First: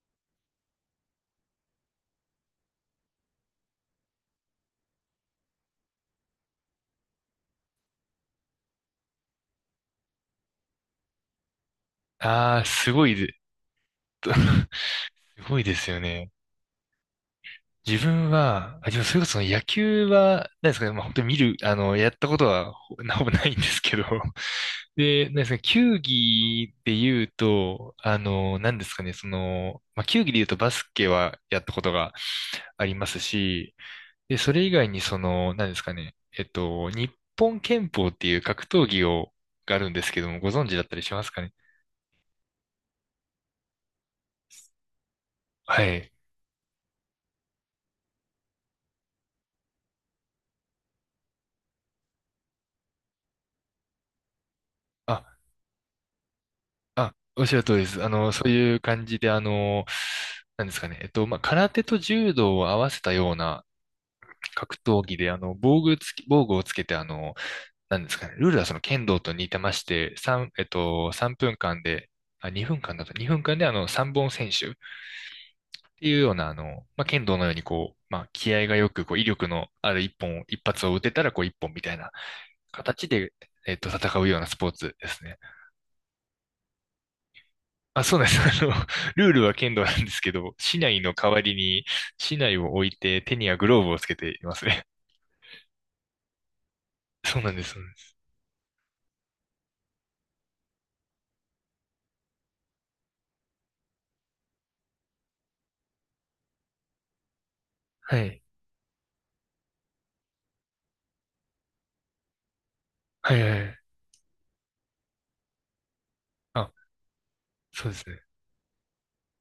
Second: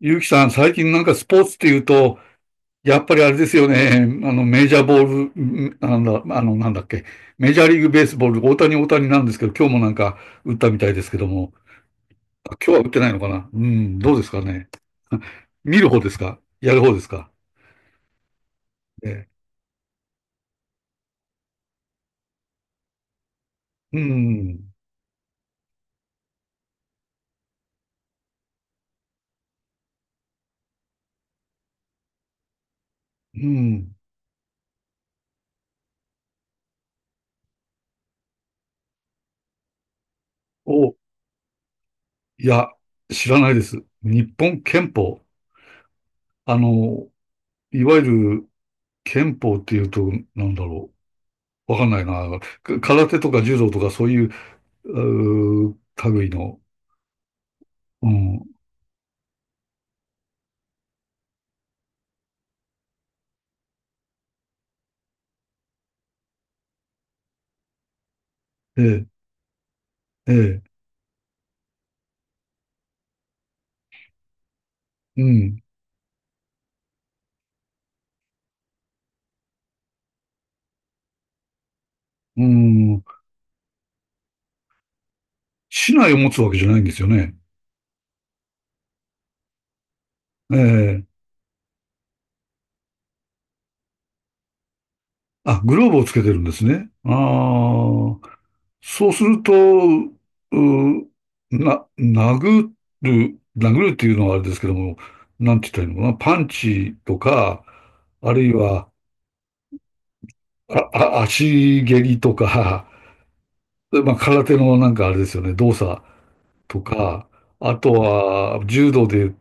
ゆうきさん、最近なんかスポーツっていうと、やっぱりあれですよね。メジャーボール、なんだっけ。メジャーリーグベースボール、大谷大谷なんですけど、今日もなんか打ったみたいですけども、あ、ああ、今日は打っすてごないいのかで、な。うん、どうですかね。すご いで見るす方よですね。か、やる方ですか？自分は、でもそれこええ、そ野球は、何ですかね、まあ本当に見る、あの、やったことはほぼないんですけうど、ん、で、何ですかね、球技で言うと、あの、何ですかね、その、まあ球技で言うとバスケはやったことがありますうし、ん。で、それ以外にその、何ですかね、えっと、日本拳法っていう格闘技があるんですけども、ご存知だっお、たいりしますかね。や、知らないです。日本憲法。はい。あの、いわゆる憲法っていうと、なんだろう。わかんないな。空手とか柔道とかそういうあ、類の。おっしゃる通りです。うそん。ういう感じで、あの、なんですかね。えっと、まあ、空手と柔道を合わせたような格闘技で、防具をつけて、あの、なんですかね。ルールはそのえ剣え、道と似てまして、え三え、えっと、3分間で、2分間だと、2分間で3本選手うん、ていうような、まあ、剣道のようにこう、まあ、気合がよく、こう、威力のある一本、一発を打てたら、こう、一本みたいなうん。形で、戦うようなスポーツですね。市内を持つわけじゃないんですよね。そうなんです。ルールは剣道なんですけど、え竹刀え。の代わりに、竹刀を置いて手にはグローブをつけていますね。あ、グローブをつけてるんですね。あ そうなんです、そうなんです。あ。そうすると、な、殴殴るっていうのはあれですけども、なんて言ったらいいのかな。パンチとか、はあい。るいは、足蹴りとか、はいはいはい。まあ、空手のなんかあれですよね、動作あ、とか、あそうとですね。は、柔道で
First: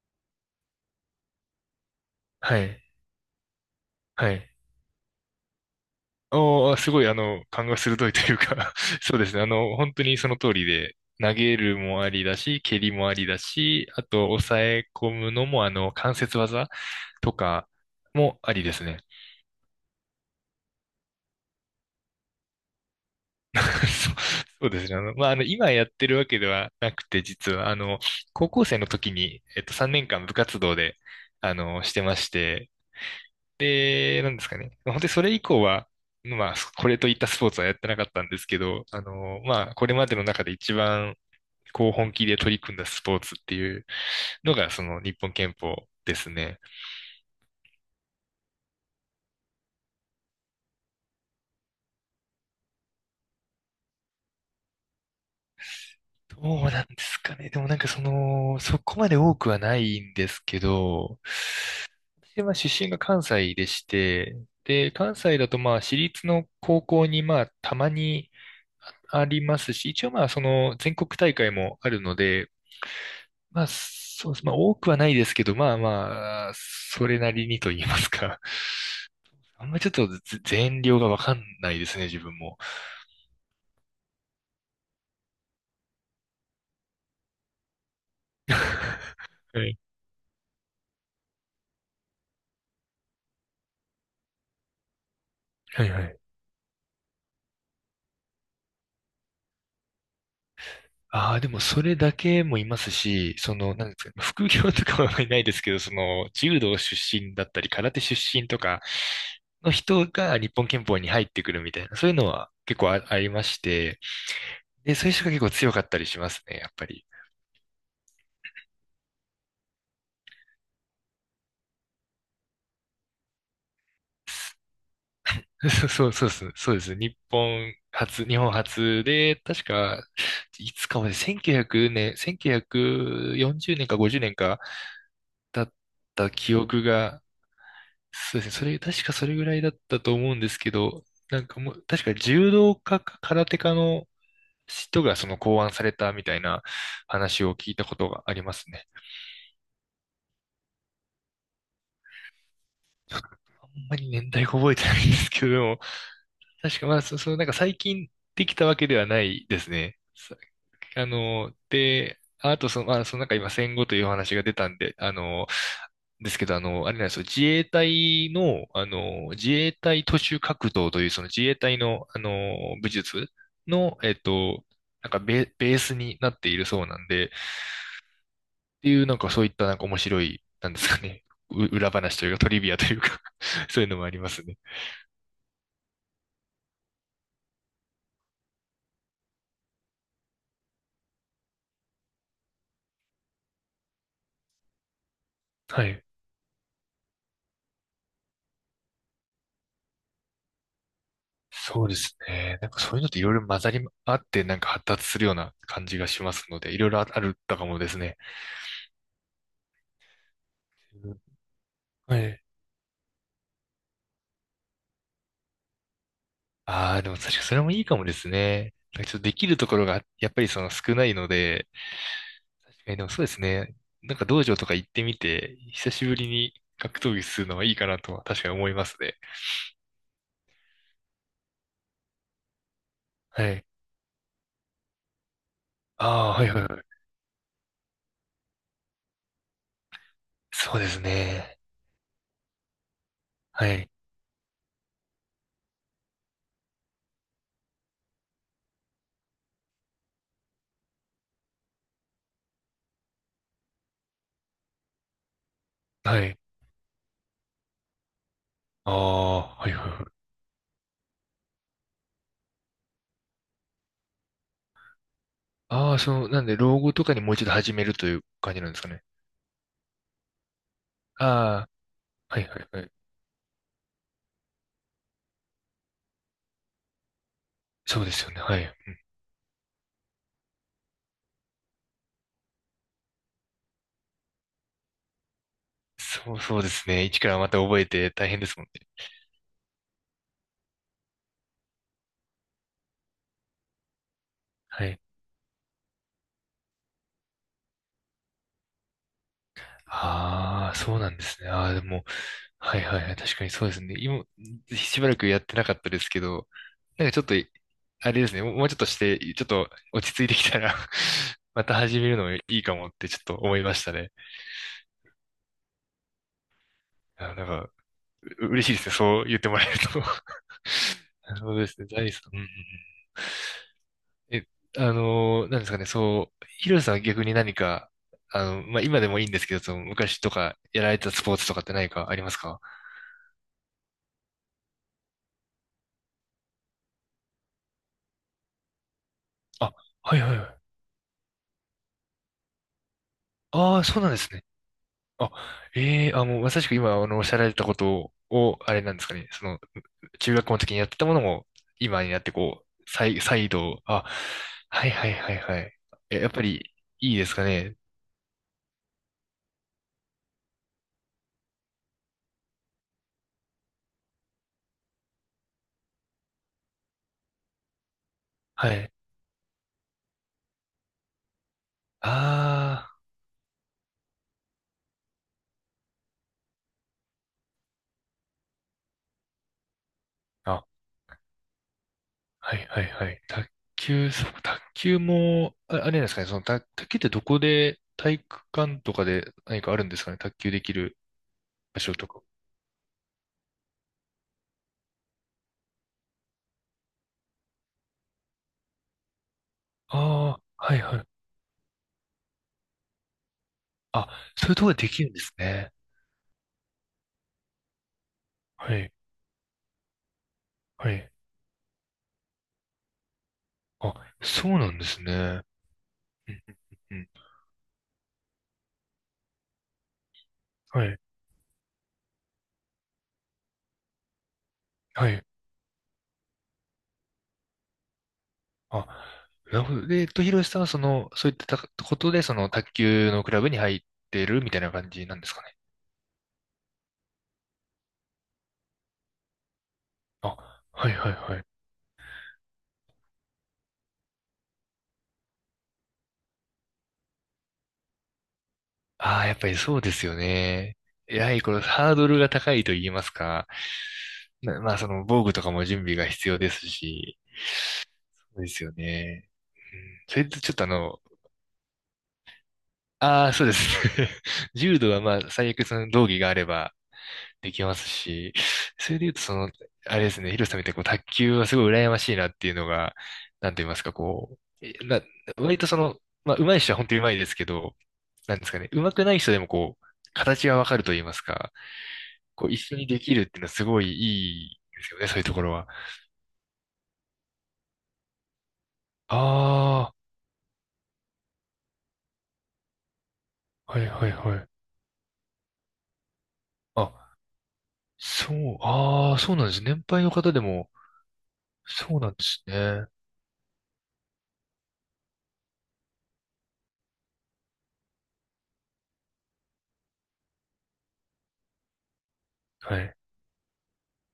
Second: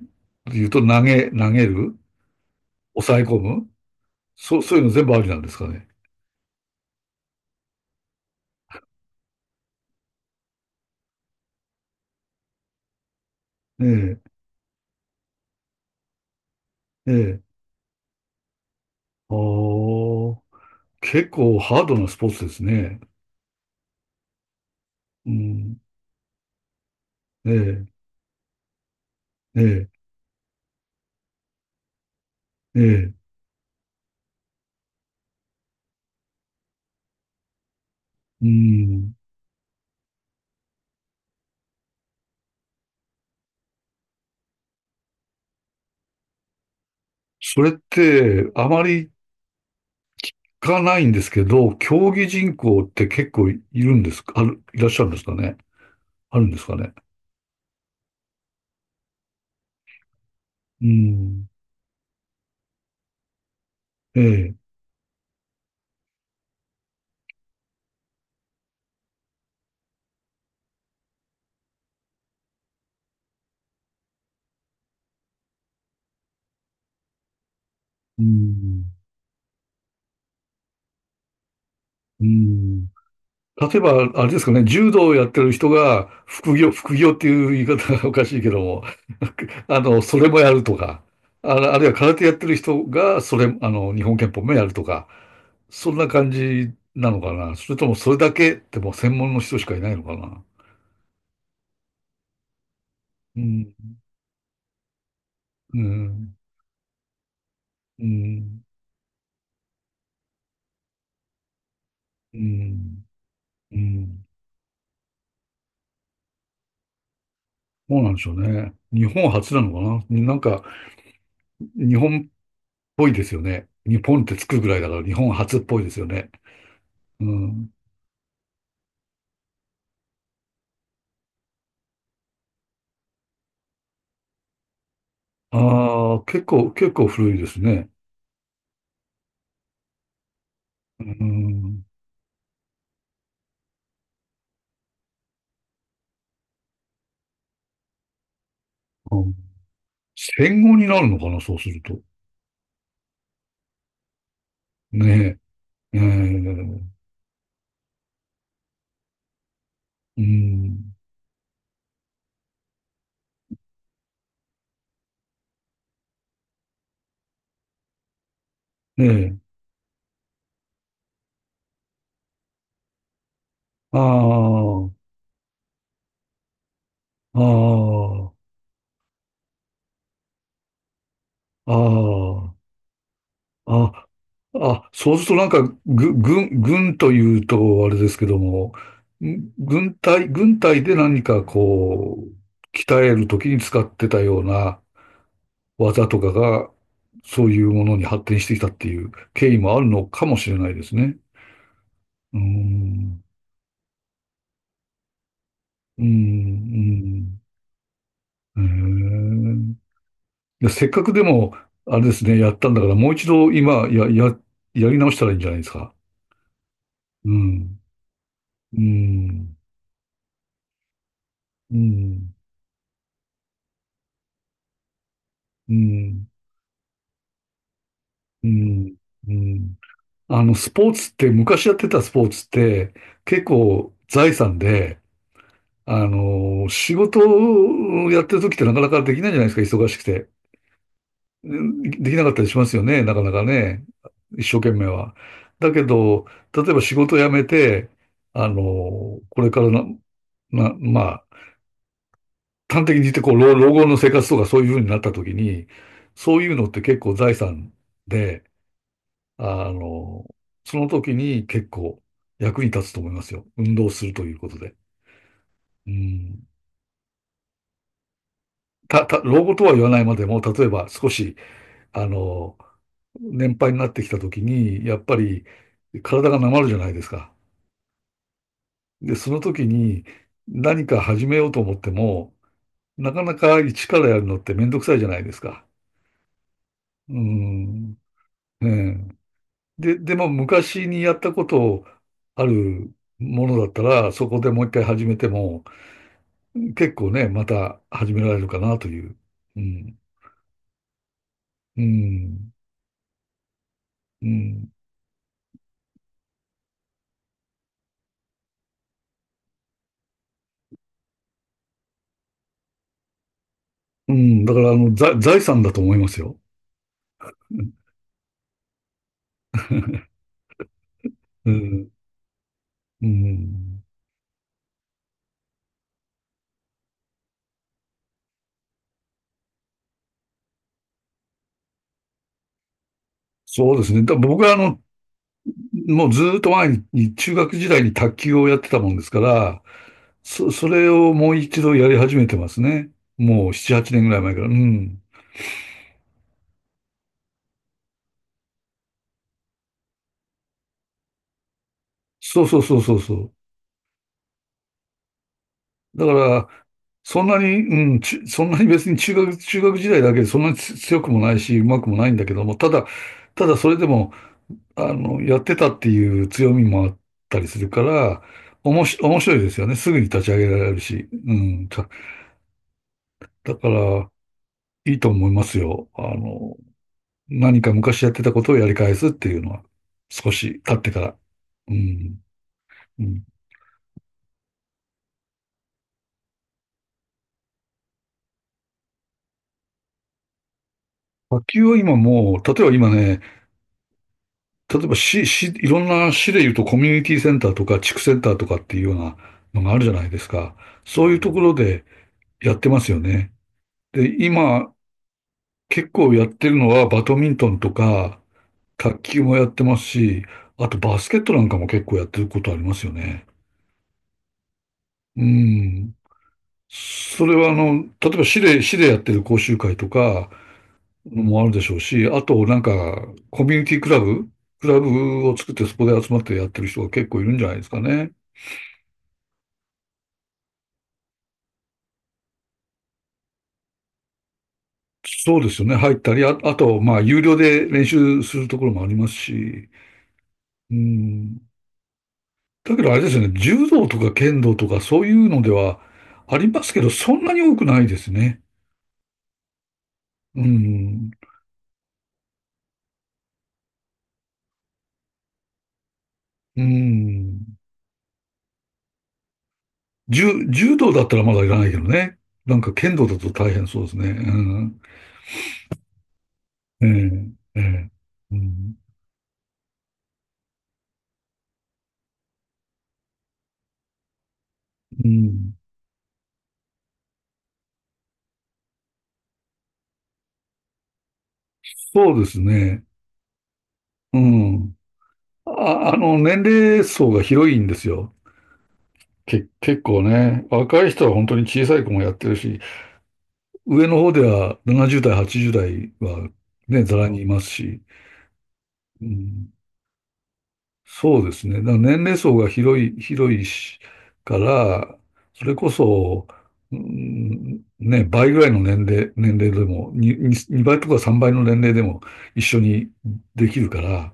言うと投げる、はい。抑え込む、はい。そういうの全部ありなんですかね。おー、すごい、勘が鋭いというか そうですね。本当にその通りで、投げるもありだし、蹴りもありだし、あえと、抑え込むのも、関節技え、えとえ。かもありですね。ああ、結構ハードなスポーツですね。そうそうですね。う今ん。やってるわけではなくて、え実は、あえ、の、高校生の時に、え3年間部活動で、してまして、え、ええ。で、なんですかね。まあ本当にそれ以降は、まあ、これといったスポーツはやってなかったんでうすけど、ん。これまでの中で一番、こう、本気で取り組んだスポーツっていうのが、日本拳法ですね。それって、あまり聞かないんですけど、競技人口って結構いるんですか、いらっしゃるんですかね。あどるんでうすかなんね。ですかね。でもなんかその、そこまで多くはないんですけうど、ん。でまあ出身が関西でしえて、え、で、関西だとまあ私立の高校にまあたまにありますし、一応まあその全国大会もあるので、まあそうです。まあ多くはないですけど、まあまあ、それなりにと言いますうか。ん。あんまちょっと全量がわかんないですね、自う分も。ん。例えば、あれですかね、柔道をやってる人が、副業、副業っていう言い方が おかしいけども、は い。それもやるとか、あるいは空手やってる人が、それ、あの、日本拳法もやるとか、はいそんはない感じなのかな。それともそれだけってもう専門の人しかいないのかな。ああ、でもそれだけもいますし、うそん、の、なんですか、副業とかはいないですけうど、その、ん、柔道出身だったり、空手う出身とん、かの人が日本拳法に入ってくるみたいな、そういうのうは結構ん、ありましうて、ん。で、そういう人が結構強かったりしますね、やっぱり。そうなんでしょうね。日本初なのかな。なんか、日本っぽいですよね。日本ってつくぐらいだから、日本初っぽい ですよそうそうそうでね。すね。そうですね。日うん。本初、日本初で、確か、いつかまで1900年、1940年か50年かだっああ、た記憶結構が古いですね。そうですね。確かそれぐらいだったと思うんですけうど、ーなんかもう、ん、確か柔道家か空手家の人がその考案されたみたいな話を聞いたことがありますね。うん。戦後になるのかな、そうすると。ちょっとあんまり年代が覚えてないんですねけど、でもえ。確かまあ、そのなんか最近できたわけではないですね。うん、で、あとそのなんか今戦後というお話が出たんで、あの、ですけど、あの、あれなんですよ、自衛隊の、ねえ。自衛隊徒手格闘という、その自衛隊の、武術の、ああ、ベースになっているそうなんで、っああ、ていう、なんかそういったなんか面白い、なんですかね、う 裏話というかトあリビアというか そういうあ、のもありますね。あ、あ、そうするとなんか、軍というと、あれですけども、軍隊で何かこう、鍛えるときに使ってたような、はい。技とかが、そういうものに発展してきたっていう経緯もあるのかもしれないですね。そうですうーね。なんかそういうのっていん、ろいろ混ざり合って、なんか発達するような感じうーがしますので、いろいろあるん、かもですね。うーん。へえ。で、せっかくでも、あれではすね、い。やったんだから、もう一度今、やり直したらいいんじゃないですか。ああ、でも確うかにそれもん、いいかもですね。うなんかちょっとできん、るところがやっぱりその少ないので、うん、確かにでもそうですね。なんか道場とか行ってみて、う久しぶん、りに格闘技するのはいいかなとは確うかに思いまん、すね。うん。スポーツって、昔やってたスポーツって、結はい。構財産で、ああ、はいはいは仕い。事をやってる時ってなかなかできないじゃないですか、忙しくて。そうですね。できなかったりしますよね、なかなかはね。い。一生懸命は。だけど、例えば仕事を辞めて、これからまあ、端的に言ってこう、老後の生活とかそういうふうになった時に、はそい。ういうのって結構財産で、ああ、はあいはいはい。の、その時に結構役に立つと思いますよ。運動するということで。うああ、その、なんん。で老後とかにもう一度始めるという感じなんですかね。老後とは言わないまでも、例えば少し、ああ、あはいはの、いはい。年配になってきた時に、やっぱり体がなまるじゃないですか。そうですよね。はい。で、その時に何か始めようと思っても、なかなか一からやるのってめんどくさいじゃないですか。そうですね。う一からまた覚えん。て大変ですもえんね。え、でも昔にやったことあるものだったら、そこでもう一回はい。始めても、結構ね、また始められるかなという。うん。ああ、そうなんですね。ああ、うでも、ん。はいはいはい。確かにそうですね。今、うん。しばらくやってなかったですけど、なんかちょっと、あれですね。もうちょっとして、ちょっと落ち着いてきたら また始めるのもいいかもってちょっと思いましたね。うん。だから、財産だと思いますよ。うあ、なんか、ん。嬉しいですね。そう言ってもらえると なるうほどですね。ん。財産。うんうんうんうん。え、あのーなんですかね、そう、ヒロさんは逆に何か、今でもいいんですけど、その昔とかやられたスポーツとかって何かありますかそうですね。僕はもうずーっと前に中学時代に卓球をやってたもんですから、あ、はいはいはい。それをもう一度やり始めてますね。もう7、ああ、8そう年ぐなんでらいす前かね。ら。うん。あ、もうまさしく今、おっしゃられたことを、あれなんですかね。その、中学校の時にやってたものも、今になってそうそうこそうう、そうそう。再度、あ、はいはいはいはい。だかえ、やっぱら、り、いいそんですなに、かね。うん、そんなに別に中学時代だけでそんなに強くもないし、うまくもないんだけども、ただそれでも、やってたっていう強みもあったりするから、はおもい。し、面白いですよね。すぐに立ち上げられるし。うん。たあだから、いいと思いますよ。何か昔やってたことをやり返すっていうのは、少あ、しあ、経ってから。うん。はいはいうはい。ん。卓球も、あ、あれなんですかね。その、卓球ってどこで、体育館とかで何かあるんですかね。卓球できる野球は場所今とか。もう、例えば今ね、例えばいろんな市で言うとコミュニティセンターとか地区センターとかっていうようなのがあるじゃないですあか。あ、はいはそい。ういうところでやってますよね。あ、で、そういうとこ今ろでできるんですね。結構やってるのはバドミントンとかはい。卓球もやってますし、あとはバスい。ケットなんかも結構やってることありますよね。あ、そうなんですね。ううん。んうんうんそれは例えば市でやってる講習会とかはい。もあるでしょうし、あとなんかコミュニティクラブ、クラはい。ブを作ってそこで集まってやってる人が結構いるんじゃないですかね。あ、なるほど。で、ひろしさんはその、そういったことで、その、卓球のクラブに入ってるみたいな感じなんですそかうでね。すよね。入ったり、あと、まあ、有料で練習するところもありますし、あ、うはいはいはい。ん。だけどあれですよね、柔道とか剣道とかそういうのではありますけど、そんなに多くないですね。ああ、やっぱりそうですようね。ん。やはりこのハードルが高いと言いますか。まあ、その、防具とかも準備が必要でうすし。ん。そうですよね。うん、それとちょっとあ柔道の、だったらまだいらないけどね。なんか剣道だあとあ、そう大で変そうすですね。ね。う 柔ん。道はまあ、最悪その道着があればええ、でえきますえ。し、うん。それで言うと、その、あれですね、ヒロさんみたいにこう卓球はすごい羨ましいなっていうのが、なんと言いますか、こう、えな、うん。割とその、まあ、上手い人は本当に上手いですけど、なんですかね、上手くない人でもこう、形がわかると言いますか、そうですこう、一緒ね。にできるっていうのはすごいういいん。ですよね、そういうところは。年齢層が広いんですよ。結あ構ね。若い人は本当に小さい子もやってるし、あ、は上いのは方いではい。は70代、80代はね、ざらあ、にいますし。そう、うああ、そうなんん。です。年配の方でも、そうですね。だからそ年うなんで齢層すがね。広いしから、それこそ、うん、ね、倍ぐらいの年齢でも、2倍とか3倍の年齢でも一緒はにい。できるから、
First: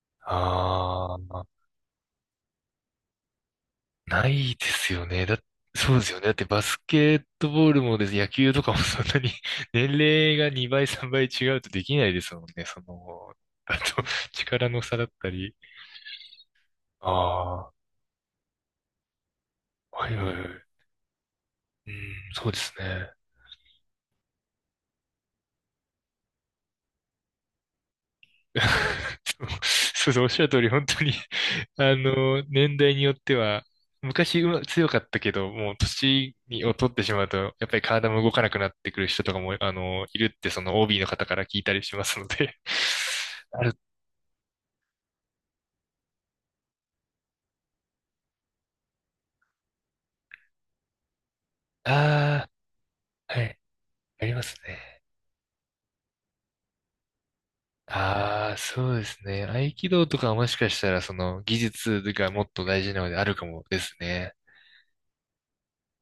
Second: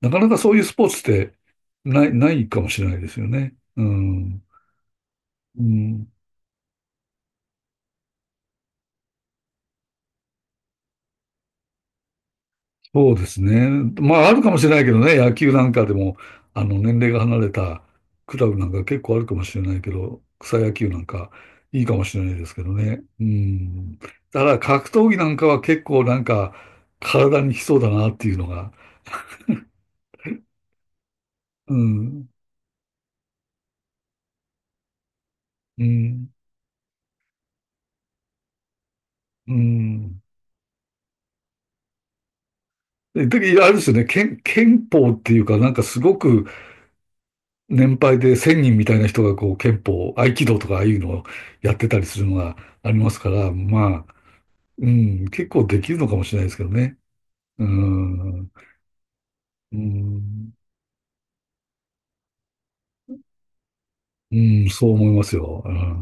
なかなかそういうスポーツっあてあ。ないかもしれないですよね。うなん。いですよね。うそうでん。すよね。だってバスケットボールもです、野球とかもそんなに 年齢が2倍、3倍違うとできないですもんね。そそうでの、すね。あと、まあ、あるかもし力れなのいけ差どだっね、た野球り。なんかでも、年齢が離れああ、たクラブなんか結構あるかもしれないけはいど、はいはい。草野球なんかいいうかもしれなん、いでそうすでけどすね。ね。うん。だから格闘技なんかは結構なんか体にきそうだなっていうのが。そうそう、おっしゃる通り、本当に うん。年代によっては、昔強かったけど、もううん。年を取ってしまうと、やっぱり体も動かなくなってくる人とかうも、いん。るって、その OB の方から聞いたりしますので でああれる、ですよね、憲法っていうか、なんかすごく年配で1000人みたいな人がこう憲法、合気道とかああいうのをやってたりするのあがありますかあ、はら、い、まあ、ありますうね。ん、結構できるのかもしれないですけどね。うん、ああ、そうですね。合う気道とかはもん、しかしたら、その技術がもっと大事なのであるかもですね。うん、そう思いますよ。うん。